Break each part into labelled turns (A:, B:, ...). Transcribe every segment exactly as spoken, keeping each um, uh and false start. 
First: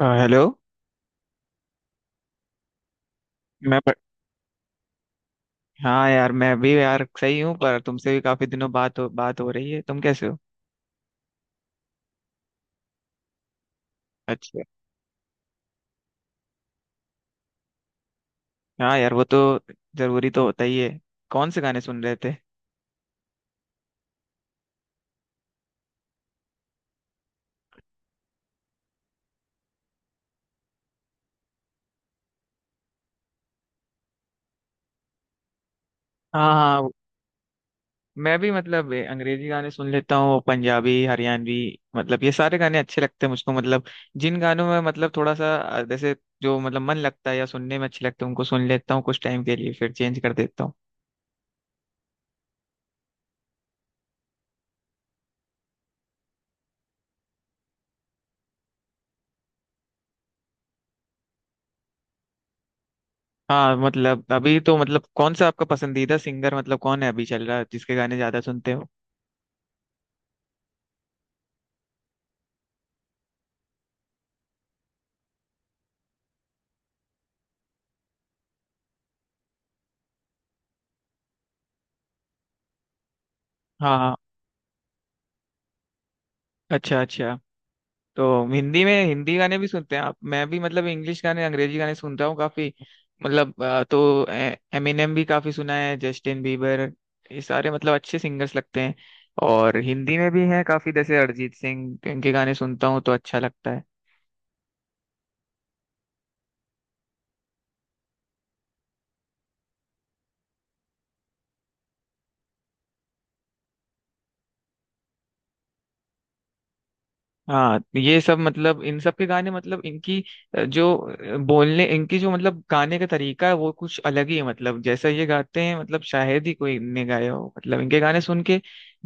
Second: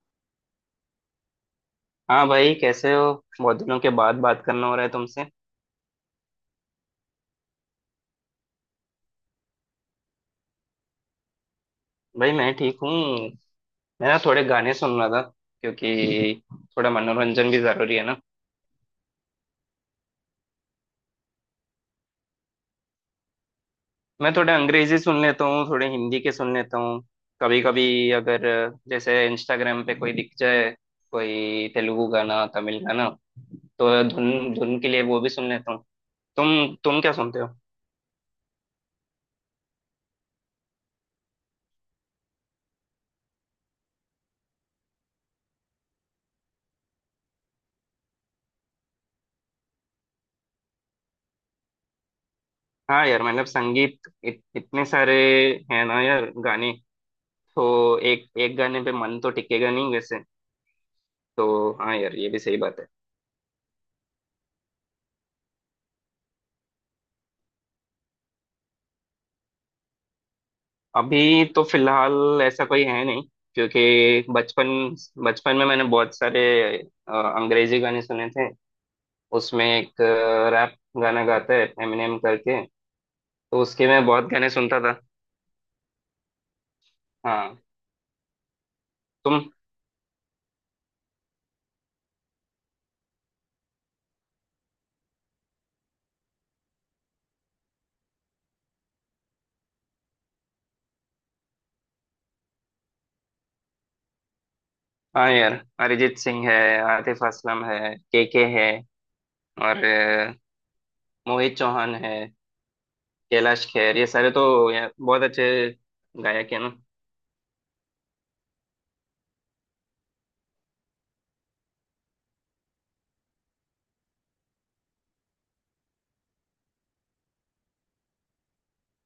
A: आ, hello.
B: हाँ भाई कैसे हो। बहुत दिनों
A: मैं
B: के
A: प...
B: बाद बात करना हो रहा है तुमसे।
A: हाँ यार, मैं भी यार सही हूँ, पर तुमसे भी काफी दिनों बात हो बात हो रही है। तुम कैसे हो?
B: भाई मैं ठीक हूँ। मैं ना थोड़े
A: अच्छा।
B: गाने सुन रहा था, क्योंकि थोड़ा मनोरंजन भी जरूरी है ना।
A: हाँ यार, वो तो जरूरी तो होता ही है। कौन से गाने सुन रहे थे?
B: मैं थोड़े अंग्रेजी सुन लेता हूँ, थोड़े हिंदी के सुन लेता हूँ। कभी कभी अगर जैसे इंस्टाग्राम पे कोई दिख जाए, कोई तेलुगु गाना, तमिल गाना, तो धुन धुन के लिए वो भी सुन लेता हूँ।
A: हाँ
B: तुम
A: हाँ, वो-
B: तुम क्या सुनते हो?
A: मैं भी मतलब ए, अंग्रेजी गाने सुन लेता हूँ, पंजाबी, हरियाणवी। मतलब ये सारे गाने अच्छे लगते हैं मुझको। मतलब जिन गानों में मतलब थोड़ा सा अ, जैसे जो मतलब मन लगता है या सुनने में अच्छे लगते हैं, उनको सुन लेता हूँ कुछ टाइम के लिए, फिर चेंज कर देता हूँ।
B: हाँ यार, मतलब संगीत इत, इतने सारे हैं ना यार गाने, तो एक एक गाने पे मन तो टिकेगा नहीं वैसे। तो हाँ यार, ये भी सही बात है।
A: हाँ मतलब अभी तो मतलब कौन सा आपका पसंदीदा सिंगर मतलब कौन है अभी चल रहा है, जिसके गाने ज्यादा सुनते हो?
B: अभी तो फिलहाल ऐसा कोई है नहीं। क्योंकि बचपन बचपन में मैंने बहुत सारे अ, अंग्रेजी गाने सुने थे। उसमें एक रैप गाना गाता है एमिनेम करके, तो उसके मैं
A: हाँ,
B: बहुत गाने सुनता था।
A: अच्छा अच्छा।
B: हाँ।
A: तो हिंदी में हिंदी
B: तुम।
A: गाने भी सुनते हैं आप? मैं भी मतलब इंग्लिश गाने, अंग्रेजी गाने सुनता हूँ काफी। मतलब अ, तो एमिनेम भी काफी सुना है, जस्टिन बीबर, ये सारे मतलब अच्छे सिंगर्स लगते हैं। और हिंदी में भी हैं काफी, जैसे अरिजीत सिंह, इनके गाने सुनता हूँ तो अच्छा लगता है।
B: हाँ यार, अरिजीत सिंह है, आतिफ असलम है, केके है, और अ, मोहित चौहान है, कैलाश खेर, ये सारे तो यार बहुत अच्छे गायक है ना।
A: हाँ तो ये सब मतलब इन सब के गाने मतलब इनकी अ, जो अ, बोलने इनकी जो मतलब गाने का तरीका है वो कुछ अलग ही है। मतलब जैसा ये गाते हैं मतलब शायद ही कोई ने गाया हो, मतलब इनके गाने सुन के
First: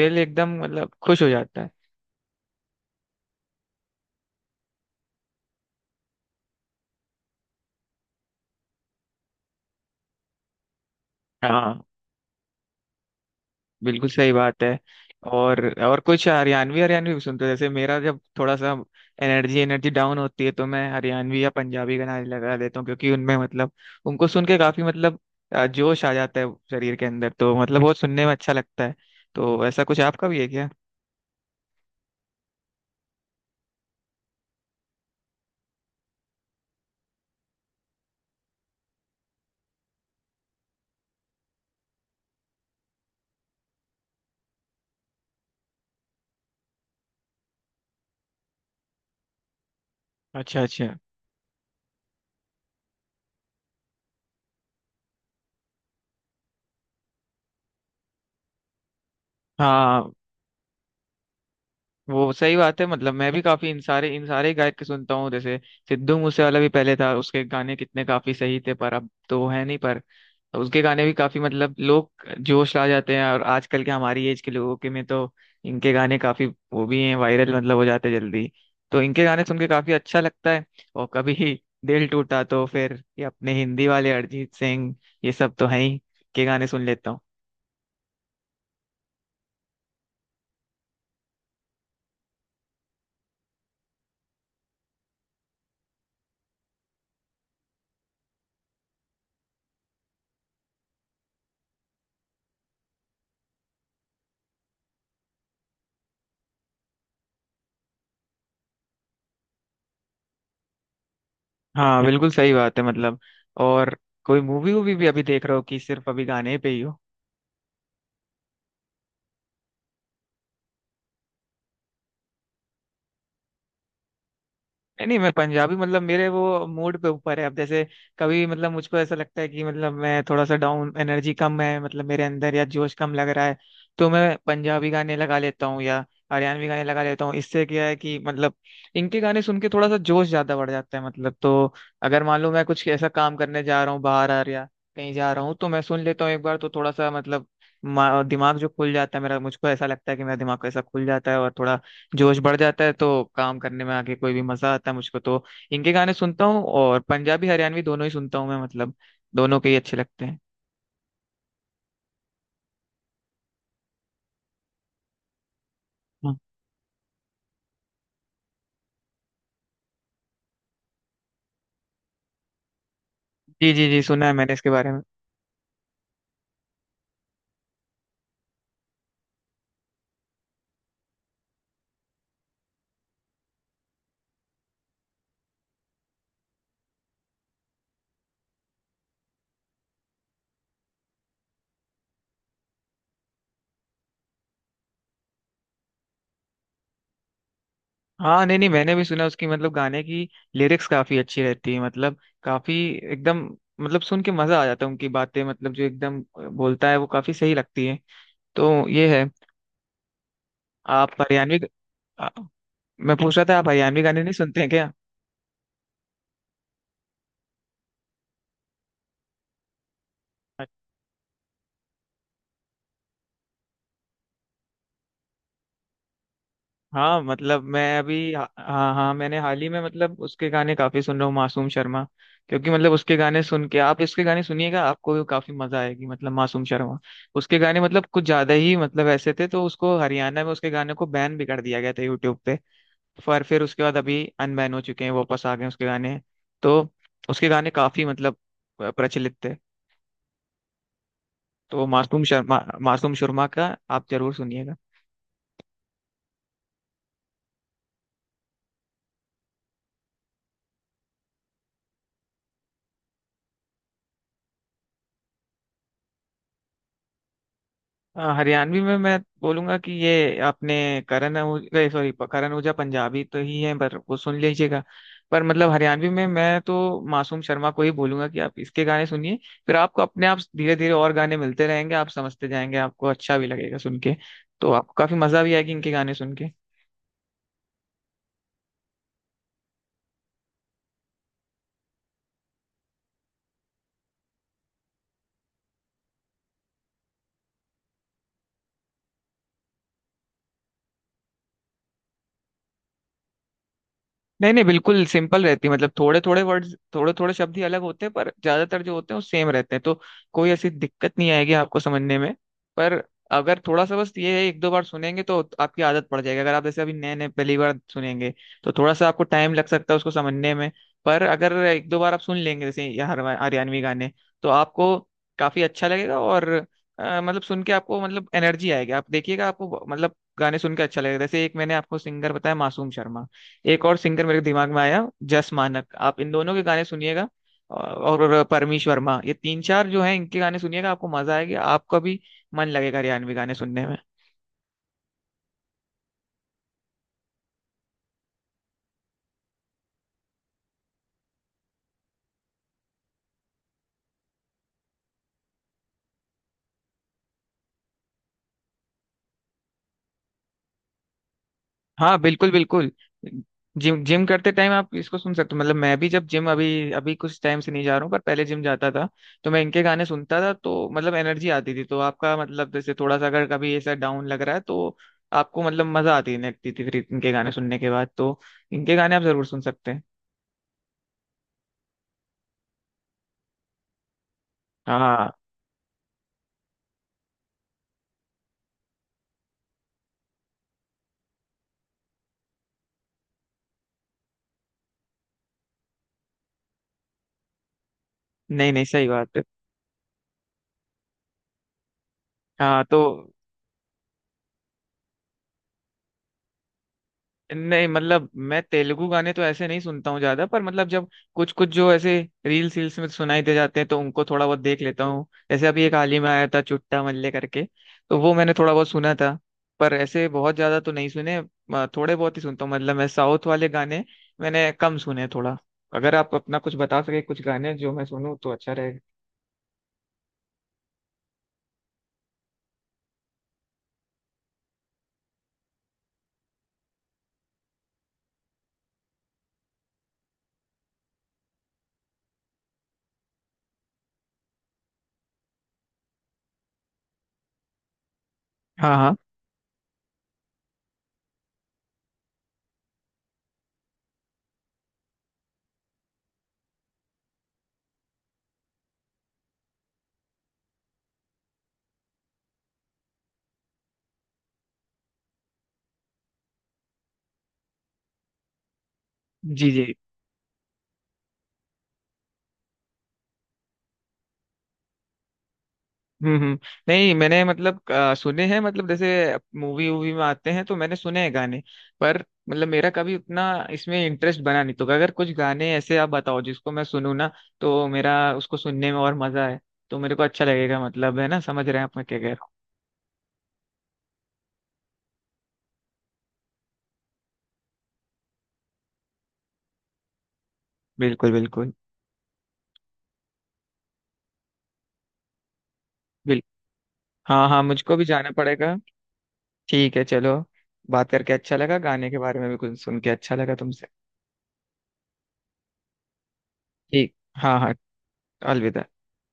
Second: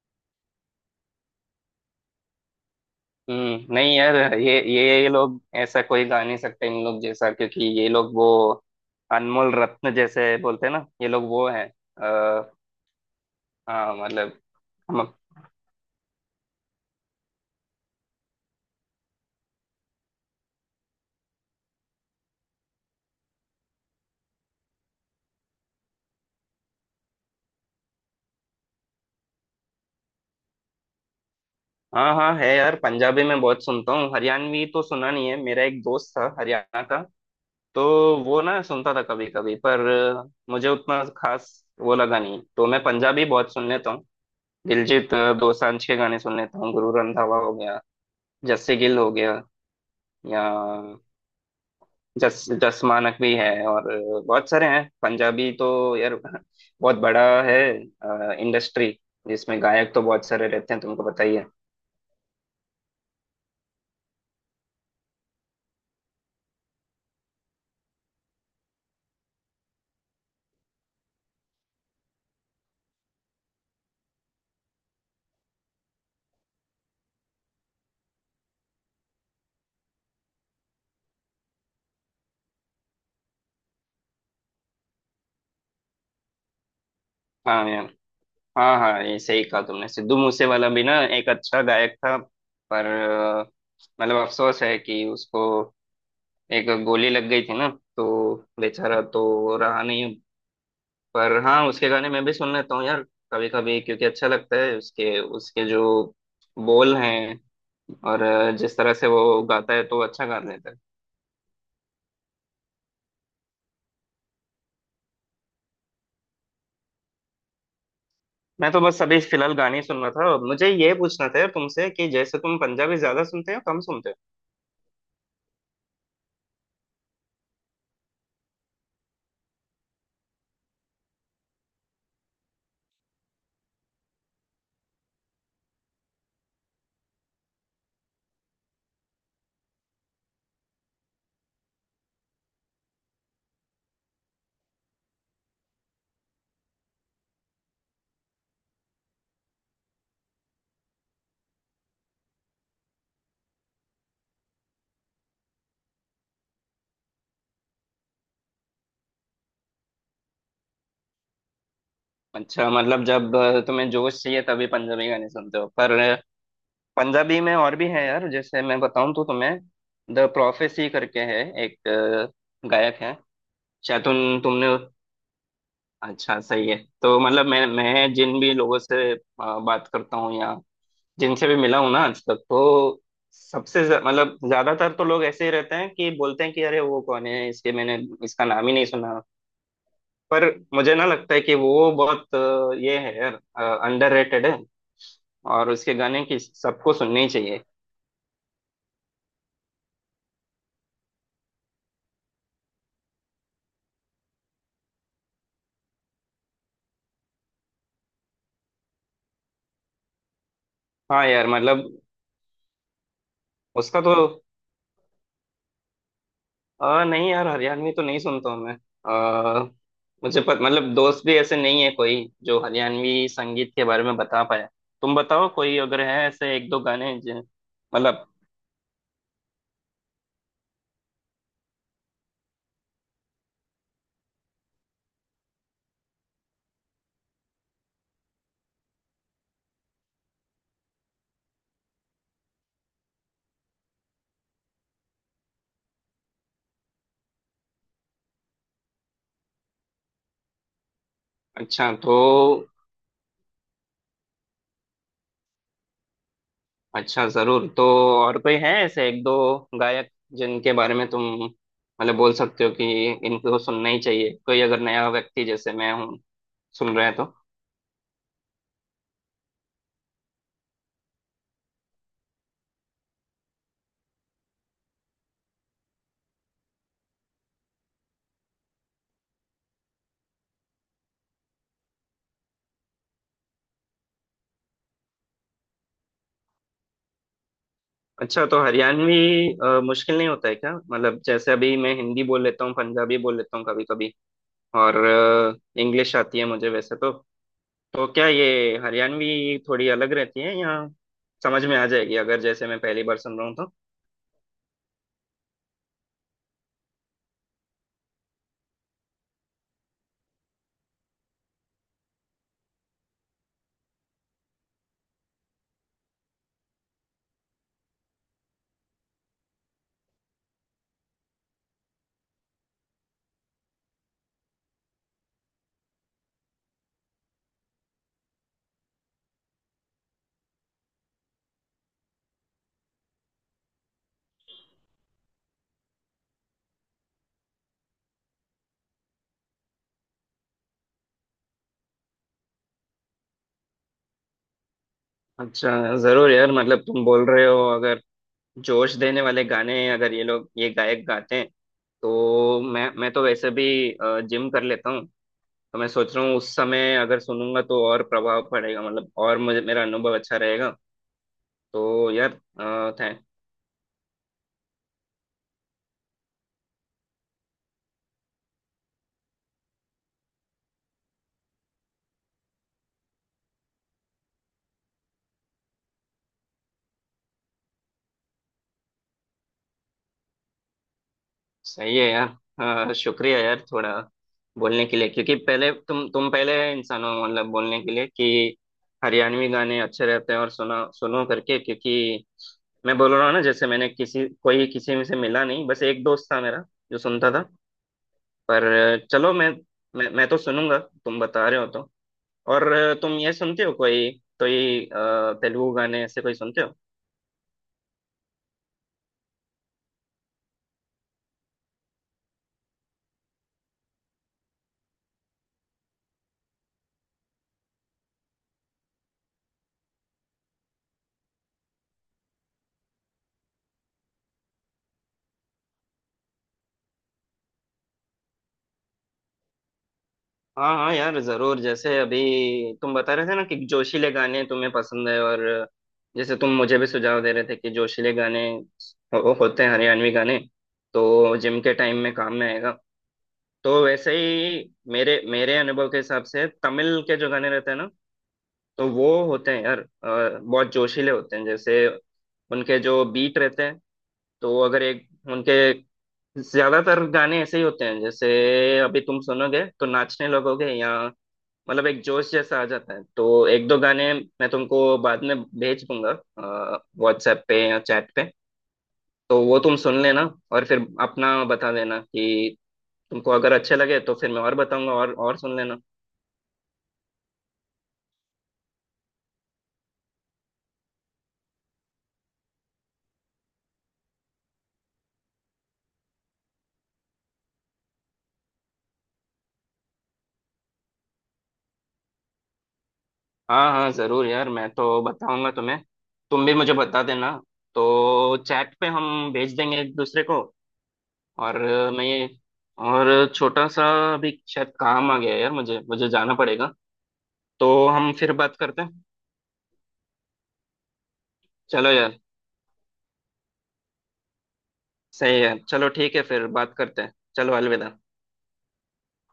A: दिल एकदम मतलब खुश हो जाता है।
B: हम्म। नहीं यार, ये ये ये लोग ऐसा कोई गा नहीं सकते इन लोग जैसा, क्योंकि ये लोग वो अनमोल रत्न जैसे बोलते हैं ना, ये लोग वो है।
A: हाँ,
B: आ, हाँ
A: बिल्कुल सही
B: मतलब।
A: बात है।
B: हम।
A: और और कुछ हरियाणवी हरियाणवी भी सुनते हो? जैसे मेरा जब थोड़ा सा एनर्जी एनर्जी डाउन होती है, तो मैं हरियाणवी या पंजाबी गाना लगा देता हूँ, क्योंकि उनमें मतलब उनको सुन के काफी मतलब अ, जोश आ जाता है शरीर के अंदर, तो मतलब बहुत सुनने में अच्छा लगता है। तो ऐसा कुछ आपका भी है क्या?
B: हाँ हाँ है यार, पंजाबी में बहुत सुनता हूँ। हरियाणवी तो सुना नहीं है। मेरा एक दोस्त था हरियाणा का, तो वो ना सुनता था कभी कभी, पर मुझे उतना खास वो लगा नहीं। तो मैं पंजाबी बहुत सुन लेता हूँ। दिलजीत दोसांझ के गाने सुन लेता हूँ, गुरु रंधावा हो गया, जस्सी गिल हो गया, या
A: अच्छा अच्छा।
B: जस जस मानक भी है, और बहुत सारे हैं। पंजाबी तो यार बहुत बड़ा है इंडस्ट्री, जिसमें गायक तो
A: हाँ,
B: बहुत सारे रहते हैं, तुमको पता ही है।
A: वो सही बात है। मतलब मैं भी काफी इन सारे इन सारे गायक के सुनता हूँ। जैसे सिद्धू मूसेवाला भी पहले था, उसके गाने कितने काफी सही थे, पर अब तो वो है नहीं। पर उसके गाने भी काफी मतलब लोग जोश ला जाते हैं, और आजकल के हमारी एज के लोगों के में तो इनके गाने काफी वो भी हैं वायरल, मतलब हो जाते हैं जल्दी। तो इनके गाने सुन के काफी अच्छा लगता है। और कभी दिल टूटा तो फिर ये अपने हिंदी वाले अरिजीत सिंह, ये सब तो हैं ही, के गाने सुन लेता हूँ।
B: हाँ यार। हाँ हाँ, ये सही कहा तुमने, सिद्धू मूसेवाला भी ना एक अच्छा गायक था। पर अ, मतलब अफसोस है कि उसको एक गोली लग गई थी ना, तो बेचारा तो रहा नहीं। पर हाँ, उसके गाने मैं भी सुन लेता हूँ यार कभी कभी, क्योंकि अच्छा लगता है उसके उसके जो बोल हैं, और अ, जिस तरह से वो गाता है तो अच्छा गा लेता है।
A: हाँ बिल्कुल सही बात है, मतलब। और कोई मूवी वूवी भी अभी देख रहे हो, कि सिर्फ अभी गाने पे ही हो?
B: मैं तो बस अभी फिलहाल गाने ही सुन रहा था। और मुझे ये पूछना था यार तुमसे कि जैसे तुम पंजाबी ज्यादा सुनते हो, कम सुनते हो?
A: नहीं नहीं, मैं पंजाबी मतलब मेरे वो मूड पे ऊपर है। अब जैसे कभी मतलब मुझको ऐसा लगता है कि मतलब मैं थोड़ा सा डाउन, एनर्जी कम है मतलब मेरे अंदर, या जोश कम लग रहा है, तो मैं पंजाबी गाने लगा लेता हूँ या हरियाणवी गाने लगा लेता हूँ। इससे क्या है कि मतलब इनके गाने सुन के थोड़ा सा जोश ज्यादा बढ़ जाता है मतलब। तो अगर मान लो मैं कुछ ऐसा काम करने जा रहा हूँ बाहर आ या कहीं जा रहा हूँ, तो मैं सुन लेता हूँ एक बार, तो थोड़ा सा मतलब मा- दिमाग जो खुल जाता है मेरा, मुझको ऐसा लगता है कि मेरा दिमाग ऐसा खुल जाता है और थोड़ा जोश बढ़ जाता है, तो काम करने में आगे कोई भी मजा आता है मुझको। तो इनके गाने सुनता हूँ, और पंजाबी हरियाणवी दोनों ही सुनता हूँ मैं, मतलब दोनों के ही अच्छे लगते हैं।
B: अच्छा मतलब जब अ, तुम्हें जोश चाहिए तभी पंजाबी गाने सुनते हो पर अ,
A: हाँ।
B: पंजाबी में और भी है यार। जैसे मैं बताऊं तो तुम्हें, द प्रोफेसी करके है एक अ, गायक है।
A: जी जी जी,
B: शायद
A: सुना है
B: तुम
A: मैंने
B: तुमने।
A: इसके बारे में।
B: अच्छा सही है। तो मतलब मैं मैं जिन भी लोगों से अ, बात करता हूँ या जिनसे भी मिला हूं ना आज तक, तो सबसे ज- मतलब ज्यादातर तो लोग ऐसे ही रहते हैं कि बोलते हैं कि अरे वो कौन है, इसके मैंने इसका नाम ही नहीं सुना। पर मुझे ना लगता है कि वो बहुत अ, ये है यार अंडररेटेड है और उसके गाने की सबको सुनने ही चाहिए।
A: हाँ नहीं नहीं, मैंने भी सुना, उसकी मतलब गाने की लिरिक्स काफी अच्छी रहती है, मतलब काफी एकदम, मतलब सुन के मजा आ जाता है, उनकी बातें मतलब जो एकदम बोलता है वो काफी सही लगती है। तो ये है। आप
B: हाँ यार
A: हरियाणवी
B: मतलब।
A: आ- मैं पूछ रहा था, आप
B: उसका
A: हरियाणवी
B: तो
A: गाने नहीं सुनते हैं क्या?
B: अ, नहीं यार, हरियाणवी तो नहीं सुनता हूँ मैं। अ, मुझे पत, मतलब दोस्त भी ऐसे नहीं है कोई जो हरियाणवी संगीत के बारे में बता पाए। तुम बताओ कोई अगर है ऐसे एक दो गाने
A: हाँ
B: जो-
A: मतलब मैं
B: मतलब।
A: अभी हाँ, हाँ मैंने हाल ही में मतलब उसके गाने काफी सुन रहा हूँ, मासूम शर्मा। क्योंकि मतलब उसके गाने सुन के, आप इसके गाने सुनिएगा, आपको भी काफी मजा आएगी मतलब। मासूम शर्मा, उसके गाने मतलब कुछ ज्यादा ही मतलब ऐसे थे, तो उसको हरियाणा में उसके गाने को बैन भी कर दिया गया था यूट्यूब पे। पर फिर उसके बाद अभी अनबैन हो चुके हैं, वापस आ गए हैं उसके गाने। तो उसके गाने काफी मतलब प्रचलित थे। तो
B: अच्छा तो।
A: मासूम शर्मा, मासूम शर्मा का आप जरूर सुनिएगा।
B: अच्छा जरूर। तो और कोई है ऐसे एक दो गायक जिनके बारे में तुम मतलब बोल सकते हो कि इनको सुनना ही चाहिए, कोई अगर नया व्यक्ति जैसे मैं हूँ सुन रहे हैं तो?
A: हाँ, हरियाणवी में मैं बोलूंगा कि ये अपने करण ओजला, सॉरी, करण ओजला पंजाबी तो ही है, पर वो सुन लीजिएगा। पर मतलब हरियाणवी में मैं तो मासूम शर्मा को ही बोलूंगा कि आप इसके गाने सुनिए। फिर आपको अपने आप धीरे धीरे और गाने मिलते रहेंगे, आप समझते जाएंगे, आपको अच्छा भी लगेगा सुन के। तो आपको काफी मजा भी आएगी इनके गाने सुन के।
B: अच्छा तो हरियाणवी अ, मुश्किल नहीं होता है क्या? मतलब जैसे अभी मैं हिंदी बोल लेता हूँ, पंजाबी बोल लेता हूँ कभी कभी, और इंग्लिश आती है मुझे वैसे तो। तो क्या ये हरियाणवी थोड़ी अलग रहती है या समझ में आ जाएगी अगर जैसे मैं पहली बार सुन रहा हूँ तो?
A: नहीं नहीं, बिल्कुल सिंपल रहती है मतलब। थोड़े थोड़े वर्ड्स, थोड़े थोड़े शब्द ही अलग होते हैं, पर ज्यादातर जो होते हैं वो सेम रहते हैं, तो कोई ऐसी दिक्कत नहीं आएगी आपको समझने में। पर अगर थोड़ा सा बस ये है, एक दो बार सुनेंगे तो आपकी आदत पड़ जाएगी। अगर आप जैसे अभी नए नए पहली बार सुनेंगे, तो थोड़ा सा आपको टाइम लग सकता है उसको समझने में। पर अगर एक दो बार आप सुन लेंगे जैसे ये हर- हरियाणवी गाने, तो आपको काफी अच्छा लगेगा। और अ, मतलब सुन के आपको मतलब एनर्जी आएगी, आप देखिएगा आपको मतलब गाने सुन के अच्छा लगेगा। जैसे एक मैंने आपको सिंगर बताया, मासूम शर्मा। एक और सिंगर मेरे दिमाग में आया, जस मानक। आप इन दोनों के गाने सुनिएगा। और परमीश वर्मा, ये तीन चार जो हैं, इनके गाने सुनिएगा, आपको मजा आएगा, आपका भी मन लगेगा हरियाणवी गाने सुनने में।
B: अच्छा जरूर यार, मतलब तुम बोल रहे हो अगर जोश देने वाले गाने अगर ये लोग ये गायक गाते हैं, तो मैं मैं तो वैसे भी जिम कर लेता हूँ, तो मैं सोच रहा हूँ उस समय अगर सुनूंगा तो और प्रभाव पड़ेगा, मतलब और मुझे मेरा अनुभव अच्छा रहेगा। तो
A: हाँ
B: यार
A: बिल्कुल बिल्कुल।
B: अ, थैंक।
A: जिम जिम करते टाइम आप इसको सुन सकते हो। मतलब मैं भी जब जिम अभी अभी कुछ टाइम से नहीं जा रहा हूँ, पर पहले जिम जाता था, तो मैं इनके गाने सुनता था, तो मतलब एनर्जी आती थी। तो आपका मतलब जैसे थोड़ा सा अगर कभी ऐसा डाउन लग रहा है, तो आपको मतलब मजा आती लगती थी फिर इनके गाने सुनने के बाद, तो इनके गाने आप जरूर सुन सकते हैं।
B: सही है यार। अ, शुक्रिया यार थोड़ा बोलने के लिए,
A: हाँ
B: क्योंकि पहले तुम तुम पहले इंसान हो मतलब बोलने के लिए कि हरियाणवी गाने अच्छे रहते हैं और सुना सुनो करके, क्योंकि मैं बोल रहा हूँ ना जैसे मैंने किसी कोई किसी में से मिला नहीं, बस एक दोस्त था मेरा जो सुनता था, पर।
A: नहीं नहीं, सही
B: चलो
A: बात है।
B: मैं, मैं मैं तो सुनूंगा तुम बता रहे हो तो। और
A: हाँ तो
B: तुम ये सुनते हो कोई, कोई अ, तेलुगु गाने ऐसे कोई सुनते हो?
A: नहीं मतलब मैं तेलुगु गाने तो ऐसे नहीं सुनता हूँ ज्यादा, पर मतलब जब कुछ कुछ जो ऐसे रील्स रील्स में सुनाई दे जाते हैं, तो उनको थोड़ा बहुत देख लेता हूँ। जैसे अभी एक हाल ही में आया था, चुट्टा मल्ले करके, तो वो मैंने थोड़ा बहुत सुना था, पर ऐसे बहुत ज्यादा तो नहीं सुने। अ, थोड़े बहुत ही सुनता हूँ मतलब मैं साउथ वाले गाने, मैंने कम सुने हैं थोड़ा। अगर आप अपना कुछ बता सके कुछ गाने जो मैं सुनूँ तो अच्छा रहेगा।
B: हाँ हाँ यार जरूर। जैसे अभी तुम बता रहे थे ना कि जोशीले गाने तुम्हें पसंद है, और जैसे तुम मुझे भी सुझाव दे रहे थे कि जोशीले गाने हो, होते हैं हरियाणवी गाने, तो जिम के टाइम में काम में आएगा। तो वैसे ही मेरे मेरे अनुभव के हिसाब से तमिल के जो गाने रहते हैं ना, तो
A: हाँ
B: वो
A: हाँ।
B: होते हैं यार अ, बहुत जोशीले होते हैं। जैसे उनके जो बीट रहते हैं, तो वो अगर एक उनके ज्यादातर गाने ऐसे ही होते हैं, जैसे अभी तुम सुनोगे तो नाचने लगोगे या मतलब एक जोश जैसा आ जाता है। तो एक दो गाने मैं तुमको बाद में भेज दूंगा व्हाट्सएप पे या चैट पे, तो वो
A: जी
B: तुम
A: जी।
B: सुन लेना। और फिर अपना बता देना कि तुमको अगर अच्छे लगे तो फिर मैं और बताऊंगा और और सुन लेना।
A: हम्म हम्म। नहीं मैंने मतलब अ, सुने हैं, मतलब जैसे मूवी वूवी में आते हैं तो मैंने सुने हैं गाने, पर मतलब मेरा कभी उतना इसमें इंटरेस्ट बना नहीं, तो अगर कुछ गाने ऐसे आप बताओ जिसको मैं सुनूं ना, तो मेरा उसको सुनने में और मजा है, तो मेरे को अच्छा लगेगा। मतलब है ना, समझ रहे हैं आप मैं क्या कह रहा हूँ?
B: हाँ हाँ जरूर यार, मैं तो बताऊंगा तुम्हें, तुम भी मुझे बता देना। तो चैट पे हम भेज देंगे एक दूसरे को।
A: बिल्कुल
B: और
A: बिल्कुल।
B: अ, मैं ये और छोटा सा अभी शायद काम आ गया है यार, मुझे मुझे जाना
A: बिल
B: पड़ेगा।
A: हाँ हाँ,
B: तो
A: मुझको भी
B: हम
A: जाना
B: फिर बात
A: पड़ेगा।
B: करते हैं।
A: ठीक है चलो। बात करके अच्छा लगा,
B: चलो
A: गाने के
B: यार,
A: बारे में भी कुछ सुन के अच्छा लगा तुमसे।
B: सही है, चलो ठीक है, फिर बात करते हैं।
A: ठीक।
B: चलो
A: हाँ हाँ।
B: अलविदा।
A: अलविदा।